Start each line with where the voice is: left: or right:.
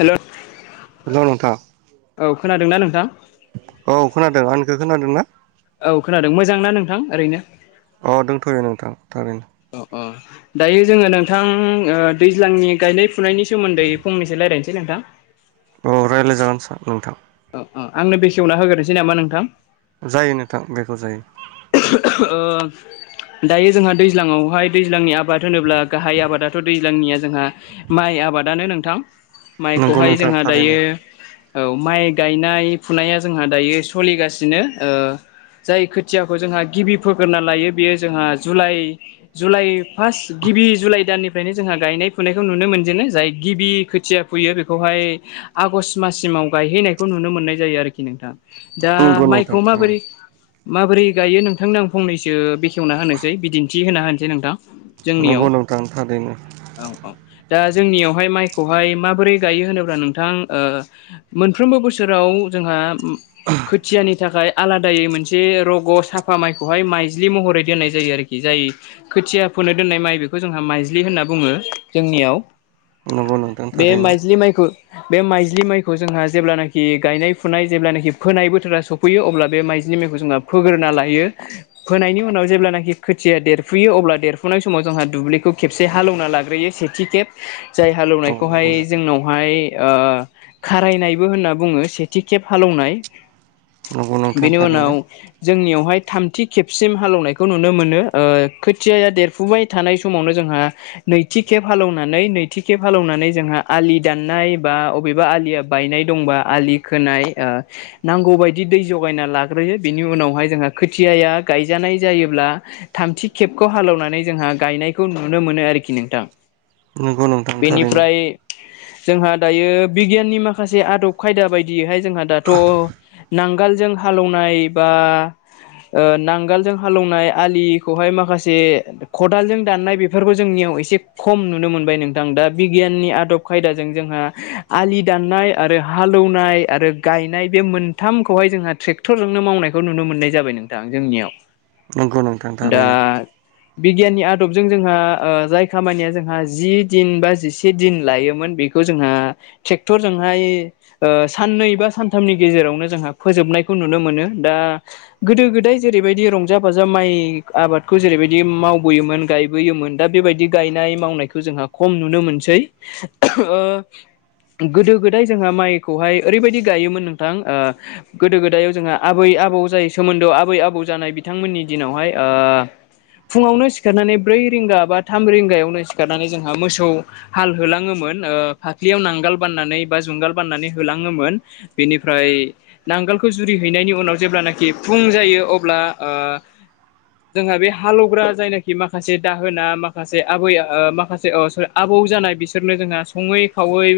left: हेल' औ
right: हेल' नोंथां
left: खोनादोंना नोंथां?
right: औ खोनादों । आंनिखो खोनादों ना?
left: औ खोनादों मोजांना नोंथां ओरैनो?
right: अ दंथ'नो नोंथां थारैनो ।
left: अ अ दायो जोङो नोंथां ओ दैज्लांनि गायनाय फुनायनि सोमोन्दै फंनैसो रायलायनोसै नोंथां ।
right: औ रायज्लायजागोन सार नोंथां ।
left: अह आंनो बेखेवना होग्रोनोसै नामा नोंथां?
right: जायो नोंथां बेखेव जायो ।
left: ओ दायो जोंहा दै ज्लाङावहाय दैज्लांनि आबाद होनोब्ला गाहाय आबादाथ' दैज्लांनिया जोंहा माइ आबादानो नोंथां ।
right: नंगौ
left: माइखौहाय
right: नोंथां
left: जोंहा
right: थारैनो
left: दायो औ माइ गायनाय फुनाया जोंहा दायो सलिगासिनो ओ जाय खोथियाखौ जोंहा गिबि फोग्रोना लायो बेयो जोंहा जुलाइ जुलाइ फार्स्ट गिबि जुलाइ दाननिफ्रायनो जोंहा गायनाय फुनायखौ नुनो मोनजेनो जाय गिबि खो थिया फुयो बेखौहाय आगष्टट माससिमाव गायहैनायखौ नुनो मोननाय जायो आरोखि नोंथां । दा
right: नंगौ नोंथां
left: माइखौ
right: थारैनो
left: माबोरै माबोरै गायो नोंथांनो आं फंनैसो बेखेवना होनोसै बिदिन्थि होना होनोसै नोंथां । जोंनियाव
right: नंगौ नोंथां थारैनो
left: औ औ दा जोंनियावहाय माइखौहाय माबोरै गायो होनोब्ला नोंथां ओ मोनफ्रोमबो बोसोराव जोंहा खोथियानि थाखाय आलादायै मोनसे रग' साफा माइखौहाय माइज्लि महरै दोननाय जायो आरोखि । जाय खोथिया फोनो दोननाय माइ बेखौ जोंहा माइज्लि होनना बुङो जोंनियाव ।
right: नंगौ नोंथां ।
left: बे माइज्लि माइखौ बे माइज्लि माइखौ जोंहा जेब्लानोखि गायनाय फुनाय जेब्लानोखि फोनाय बो थोरा सफैयो अब्ला बे माइलिनि मायखौ जोंना फोग्रोना लायो फोनायनि उनाव जेब्लानाखि खोथिया देरफुयो अब्ला देरफुनाय समाव जोंहा दुब्लिखौ खेबसे हालौवना लाग्रोयो सेथि खेब जायहा
right: औ
left: हालौनायखौहाय
right: नंगौ नोंथां
left: जोंनावहाय ओ खारायनायबो होनना बुङो सेथि खेब हालेवनाय।
right: नंगौ नोंथां
left: बेनि उनाव
right: थारैनो
left: जोंनियावहाय थामथि खेबसिम हालेवनायखौ नुनो मोनो खोथिया देरफुबाय थानाय समावनो जोंहा नैथि खेब हालेवनानै नैथि खेब हालेवनानै जोंहा आलि दाननाय बा अबेबा आलिया बायनाय दंबा आलि खोनाय नांगौबायायदि दै जगायना लाग्रोयो बिनि उनावहाय जोंहा खोथियाया गायजानाय जायोब्ला थामथि खेबखौ हालेवनानै जोंहा गायनायखौ नुनो मोनो आरोखि नोंथां।
right: नंगौ नोंथां थारैनो
left: बेनिफ्राय जोंहा दायो बिगियाननि माखासे आदब खायदा बायदियैहाय जोंहा दाथ' नांगोल जों हालेवनाय बा ओ नांगालजों हालौवनाय आलिखौहाय माखासे खदालजों दाननाय बेफोरखौ जोंनियाव एसे खम नुनो मोनबाय नोंथां दा बिगियाननि आदब खायदाजों जोंहा आलि दाननाय आरो हालेवनाय आरो गायनाय बे मोनथामखौहाय जोंहा ट्रेक्टरजोंनो मावनायखौ नुनो मोननाय जाबाय नोंथां जोंनियाव।
right: नंगौ नोंथां थारैनो
left: दा बिगियाननि आदबजों जोंहा जाय खामानिया जोंहा जि दिन बा जिसे दिन लायोमोन बेखौ जोंहा ट्रेक्टरजोंहाय साननै बा सानथामनि गेजेरावनो जोंहा फोजोबनायखौ नुनो मोनो गोदो गोदाय जेरैबायदि रंजा बाजा जा माइ आबादखौ जेरैबायदि मावबोयोमोन गायबोयोमोन दा बेबायदि गायनाय मावनायखौ जोंहा खम नुनो मोनसै ओ गोदो गोदाय जोंहा माइखौहाय ओरैबायदि गायोमोन नोंथां गोदो गोदायायाव जोंहा आबै आबौ जाय सोमोन्दोआव आबै आबौ जानाय बिथांमोननि दिनावहाय ओ फुङावनो सिखारनानै ब्रै रिंगा बा थाम रिंगायावनो सिखारनानै जोंहा मोसौ हाल होलाङोमोन। फाफ्लियाव नांगोल बाननानै बा जुंगाल बाननानै होङोमोन बेनिफ्राय नांगोलखौ जुरिहैनायनि उनाव जेब्लानखि फुं जायो अब्ला ओ जोंहा बे हालेवग्रा जायनाखि माखासे दाहोना माखासे आबै माखासे आबौ जानाय बिसोरनो जोंहा सङै खावै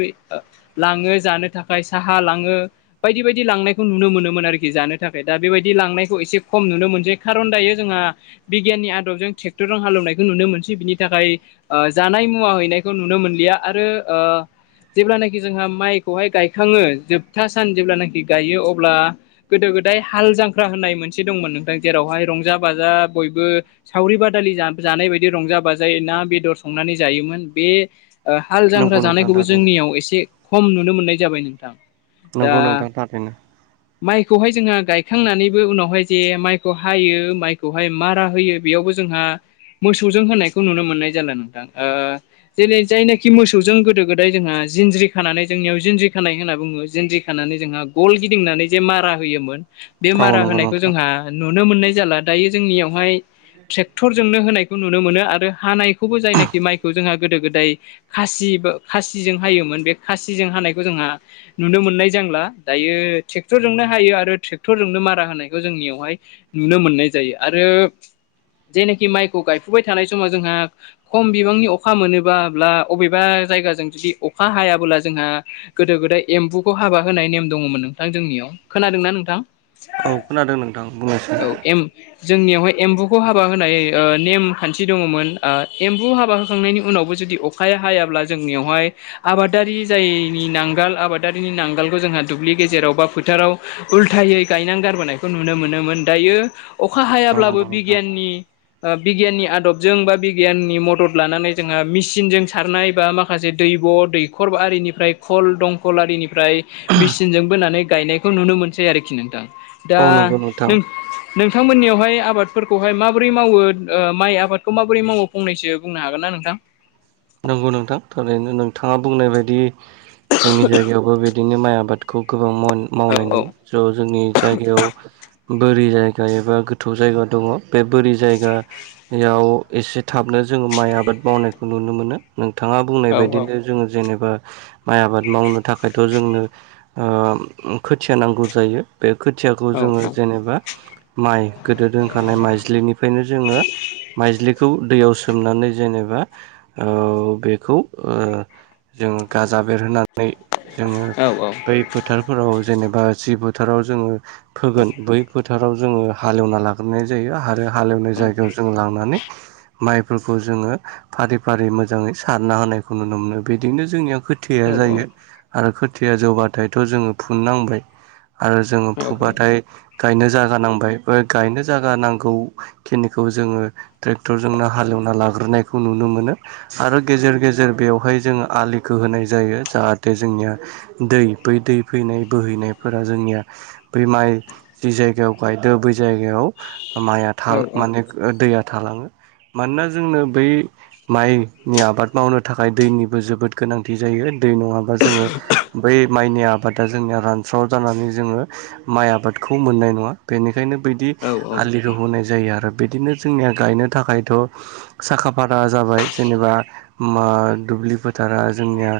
left: लाङो जानो थाखाय साहा लाङो बायदि बेबायदि लांनायखौ नुनो मोनोमोन आरोखि जानो थाखाय दा बेबायदि लांनायखौ एसे खम नुनो मोनसै खारन दायो जोंहा बिगियाननि आदबजों ट्रेक्टरजों हालेवनायखौ नुनो मोनसै बिनि थाखाय जानाय मुवा हैनायखौ नुनो मोनलिया आरो ओ जेब्लानाखि जोंहा माइखौहाय गायखाङो जोबथा सान जेब्लानाखि गायो अब्ला गोदो गोदाय हाल जांख्रा होननाय मोनसे दंमोन नोंथां। जेरावहाय रंजा बाजा बयबो सावरि बादालि जानाय बायदि रंजा बाजाय ना बेदर संनानै। जायोमोन बे। हाल जांग्रा
right: नंगौ नोंथां
left: जानायखौबो
right: थारैनो
left: जोंनियाव एसे खम नुनो मोननाय जाबाय नोंथां।
right: नंगौ नोंथां थारैनो।
left: खौहाय जोङो गायखांनानैबो उनावहाय जे माइ। हायो माइखौहाय मारा होयो बेयावबो जोंहा। मोसौजों होनायखौ नुनो मोननाय जाला नोंथां जेरै जायनाखि मोसौजों गोदो गोदाय जोंहा। जिन्ज्रि खानानै जोंनियाव जिन्ज्रि खानाय होनना बुङो जिन्ज्रि खानानै जोंहा गल गिदिंनानै जे मारा होयोमोन। बे
right: औ
left: मारा
right: नंगौ
left: होनायखौ
right: नोंथां
left: जोंहा नुनो मोननाय जाला दायो जोंनियावहाय। ट्रेक्टरजोंनो होनायखौ नुनो मोनो आरो हानायखौबो जायनाखि माइखौ जोंहा गोदो गोदाय खासि। खासिजों हायोमोन बे खासिजों हानायखौ जोंहा नुनो मोननाय जांला दायो। ट्रेक्टर जोंनो हायो आरो ट्रेक्टरजोंनो मारा होनायखौ जोंनियावहाय नुनो मोननाय जायो आरो। जेनाखि माइखौ गायफुबाय थानाय समाव जोंहा खम बिबांनि अखा मोनोब्ला अबेबा। जायगाजों जुदि अखा हायाबोला जोंहा गोदो गोदाय एम्बुखौ हाबा होनाय नेम दङमोन नोंथां जोंनियाव खोनादोंना नोंथां।
right: औ खोनादों नोंथां। बुंनायसै
left: औ एम। जोंनियावहाय एम्बुखौ हाबा होनाय ओ नेम खान्थि दङमोन ओ एम्बु हाबा होखांनायनि उनावबो जुदि। अखाया हायाब्ला जोंनियावहाय आबादारि जायनि नांगाल आबादारिनि नांगालखौ जोंहा। दुब्लि गेजेराव बा फोथाराव उल्थायै गायना गारबोनायखौ नुनो मोनो। मोन दायो अखा
right: औ
left: हायाब्लाबो
right: नंगौ नोंथां
left: बिगियाननि। ओ बिगियाननि आदबजों बा बिगियाननि मदद लानानै जोंहा मेसिनजों सारनाय बा माखासे दै। बिब' दैखर आरिनिफ्राय खल दंखल आरिनिफ्राय मेसिनजों बोनानै गायनायखौ नुनो मोन। सै आरोखि नोंथां दा।
right: नोथां।
left: नों नोंथांमोननियावहाय आबादफोरखौहाय माबोरै मावो ओ माइ आबादखौ माबोरै मावो फंनैसो बुंनो हागोन ना। नोंथां।
right: नंगौ नोंथां थरैनो नोंथाङा बुंनाय बायदि जोंनि जायगायावबो बिदिनो माइ आबाद। खौ गोबां माव
left: औ
right: मावनाय ज' जोंनि जायगायाव। बोरि जायगा एबा गोथौ जायगा दङ बे बोरि जायगायाव एसे थाबनो। जोङो माइ आबाद मावनायखौ नुनो मोनो नोंथाङा बुंनाय
left: औ
right: बायदिनो जोङो जेनेबा। माइ आबाद मावनो थाखायथ' जोंनो ओ खोथिया नांगौ जायो। बे खोथियाखौ जोङो जेनेबा। माइ गोदो दोनखानाय माइज्लिनिफ्रायनो जोङो माइज्लिखौ दैयाव सोमनानै जेनेबा। बा ओ बेखौ ओ जों गाजा बेर होनानै। नै जोङो
left: औ
right: बै फोथारफोराव जेनेबा जिबो। फोथाराव जोङो फोगोन बै फोथाराव जोङो हालेवना लाग्रोनाय जायो आरो। हालेवनाय
left: औ
right: जायगायाव जों लांनानै माइफोरखौ जोङो फारि। फारि मोजाङै सारना होनायखौ नुनो मोनो बिदिनो जोंनिया खोथिया
left: औ
right: जायो
left: औ
right: आरो। खोथिया जौबाथायथ' जोङो फुननांबाय आरो जोङो
left: औ
right: फुबाथाय। गायनो जागा नांबाय बे गायनो जागा नांगौखिनिखौ जोङो ट्रेक्टरजोंनो हालेव। एवना लाग्रोनायखौ नुनो मोनो। आरो गेजेर गेजेर बेवहाय जोङो आलिखौ होनाय जायो जाहाथे जोंनिया दै। बै दै फैनाय बोहैनायफोरा जोंनिया बै माइ जि जायगायाव गायदो बै। जायगायाव माय था माने दैया। थालाङो मानोना जोंनो बै। माइनि आबाद मावनो थाखाय दैनिबो जोबोद गोनांथि जायो। दै नङाबा जोङो बै माइनि आबादा जोंनिया रान। स्राव जानानै जोङो माइ आबादखौ मोननाय नङा बेनि। ओरैनो बैदि आलिखौ होनाय जायो आरो। बिदिनो जोंनिया गायनो थाखायथ' साखा फारा। जाबाय जेनेबा मा दुब्लिफोर। दारा जोंनिया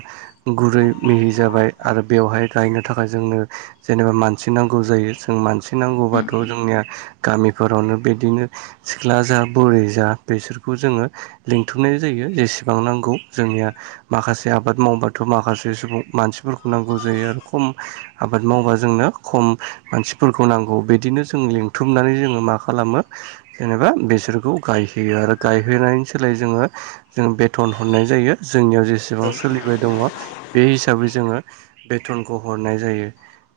right: गुरै मिहि जाबाय आरो बेवहाय गायनो थाखाय जोंनो। जेनेबा मानसि नांगौ जायो जों मानसि नांगौबाथ' जोंनिया। गामिफोरावनो बिदिनो सिख्ला जा बुरै जा बेसोरखौ जोङो। लिंथुमनाय जायो जेसेबां नांगौ जोंनिया माखासे आबाद मावबाथ' माखासे सुबुं मानसि। फोरखौ नांगौ जायो आरो खम आबाद मावबा जोंनो खम मानसिफोरखौ नांगौ बिदिनो जों। लिंथुमनानै जोङो मा खालामो जेनेबा बेसोरखौ गायहोयो आरो गायहोनायनि। सोलाय जोङो जो बेथन हरनाय जायो। जोंनियाव जेसेबां सोलिबाय दङ बे हिसाबै जोङो। बेथनखौ हरनाय जायो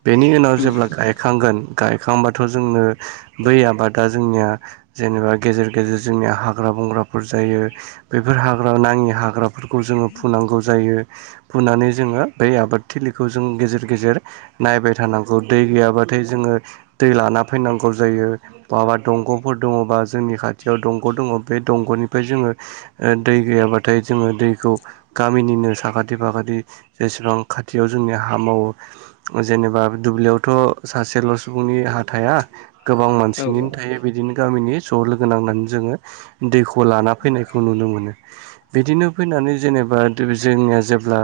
right: बेनि उनाव जेब्ला गायखांगोन। गायखांबाथ' जोंनो बै आबादा जोंनिया जेनेबा गेजेर गेजेर जोंनिया हाग्रा बंग्रा। जायो बेफोर हाग्रा नाङि हाग्राफोरखौ जोङो फुनांगौ जायो फुनानै जोङो। ओ आबाद थिलि जों गेजेर गेजेर नायबाय थानांगौ दै गैयाबाथाय जोङो दै। लाना फैनांगौ जायो बाबा दंग'फोर दङबा जोंनि खाथियाव दंग' दङ बे दंग'नि। ओमफ्राय जोङो दै गैयाबाथाय जोङो दैखौ गामिनिनो साखाथि फाखाथि। बेसेबां खाथियाव जोंनि हा मावो जेनेबा दुब्लियावथ' सासेल' सुबुंनि हाथा। हाया गोबां मसिनो थायोण बिदिनो गामनि ज लोगो नांनानै जङो दैखौ लाना फैनायखौ नुनो मोनो बिदिनो फैनानै जेनेबा जोंनिया जेब्ला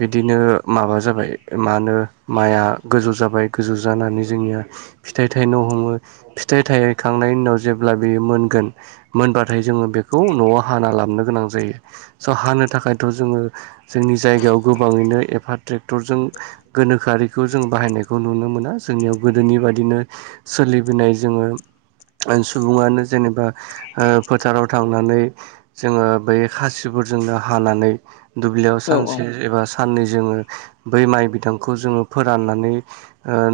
right: बिदिनो माबा जाबाय मा होनो माइआ गोजौ जाबाय गोजौ जानानै जोंनिया फिथाइ थाइनो हमो फिथाइ थायखांनायनि उनाव जेब्ला बेयो मोनगोन मोनबाथाय जोङो बेखौ न'आव हाना लाबोननो गोनां जायो स हानो थाखायथ' जोङो जोंनि जायगायाव गोबां एफा ट्रेटरजों गोनोखोआरिखौ जों बाहायनायखौ नुनो मोना जोंनियाव गोदोनि बायदिनो सोलिबोनाय जोङो सुबुङानो जेनेबा फोथाराव थांनानै जोङो बै खासिफोरजोंनो हानानै दुब्लियाव सानसे एबा साननै जोङो बै माइ बिदांखौ जोङो फोराननानै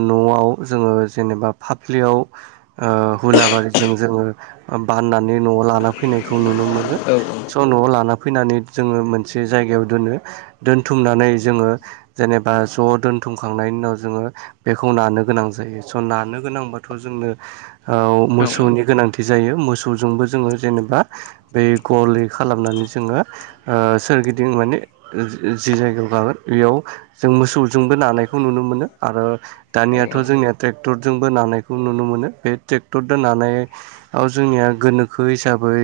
right: न'आव जोङो जे जेनेबा फाफ्लियाव ओ हुलाबारिजों जो बाननानै न'आव लाना फैनायखौ नुनो मोनो स' न'आव ला लाना फनानै जोङो मोनसे जायगायाव दोन दोनथुमनानै जोङो जेनेबा ज' दोनथुमखांनायनि उनाव जोङो बेखौ नानो गोनां जायो स' नानो गोनांबाथ' जोंनो ओ मोसौनि गोनांथि जायो मोसौजोंबो जोङो जेनेबा बे गललै खालामनानै जोङो सोरगिदिं माने जि जायगायाव बेयाव जों मोसौजोंबो नानायखौ नुनो मोनो आरो दानियाथ' जोंनिया ट्रेकटर जोंबो नखौ नुनो मोनो बे ट्रेक्टर नानायाव जोंनिया गोनोखोयै हिसाबै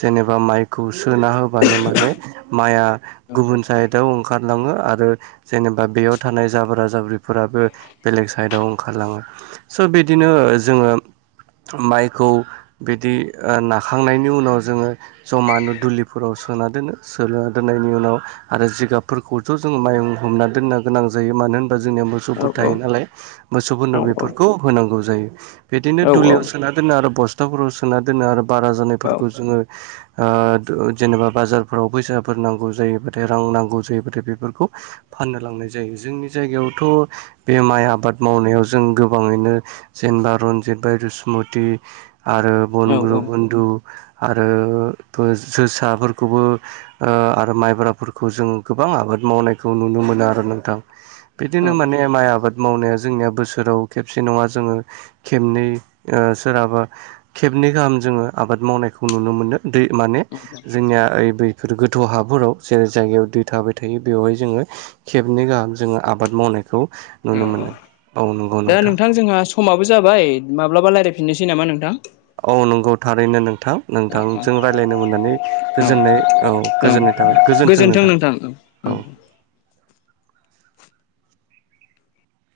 right: जेनेबा माइखौ सोना होबानो माने माइआ
left: औ औ
right: गुबुन सायदआव ओंखार ओंखारलाङो आरो जेनेबा बेयाव थानाय जाब्रा जाब्रिफोराबो बेलेग साइडाव ओंखारलाङो स' बिदिनो जोङो माइखौ बिदि ओ ना सोखांनायनि उनाव जोङो जमा नो दुलिफोराव सोना दोनो सोना दोननायनि उनाव आरो जिगाबफोरखौथ' जोङो माइं हमना दोननो गोनां जायो मानो होनबा जोंनि
left: औ
right: मोसौफोर
left: औ
right: थायो नालाय मोसौफोरनो बेफोरखौ होनांगौ जायो बिदिनो दुलियाव सोना दोनो आरो बस्थाफोराव सोना दोनो आरो बारा जानायफोरखौ जोङो ओ जेनेबा बाजारफोराव फैसाफोर नांगौ जायोबाथाय रां नांगौ जायो बेफोरखौ फाननो लांनाय जायो जोंनि जथ' बे माइ आबाद मावनाय याव जों गोबाङैनो जेनेबा रनजित बाइसमुति आरो
left: औ
right: बनग्रुप आरो जोसाफोरखौबो ओ आरो माइब्राफोरखौ जों गोबां आबाद मावनायखौ नुनो मोनो आरो नोंथां बिदिनो माने
left: औ
right: माइ आबाद मावनाया जोंनि बोसोराव खेबसे नङा जो खेबनै ओ सोरहाबा खेबनैगाहाम जो आबाद मावनायखौ नुनो मोनो दै माने जोंनिया दैफोर गो थ' हाफोराव जेरै जायगायाव दै थाबाय थायो बेवहाय जोङो खेबनै गाहाम जोङो आबाद मावनायखौ नुनो
left: औ औ
right: मोनो औ नंगौ
left: दा नोंथां जोंहा खमाबो जाबाय माब्लाबा रायलायफिननोसै नामा नोंथां
right: औ नंगौ थारैनो नोंथां
left: औ
right: नोंथांजों रायज्लायनो मोननानै
left: औ
right: गोजोननाय औ गोजोननाय गोजोनथों
left: गोजोन्थों
right: नोंथां
left: औ औ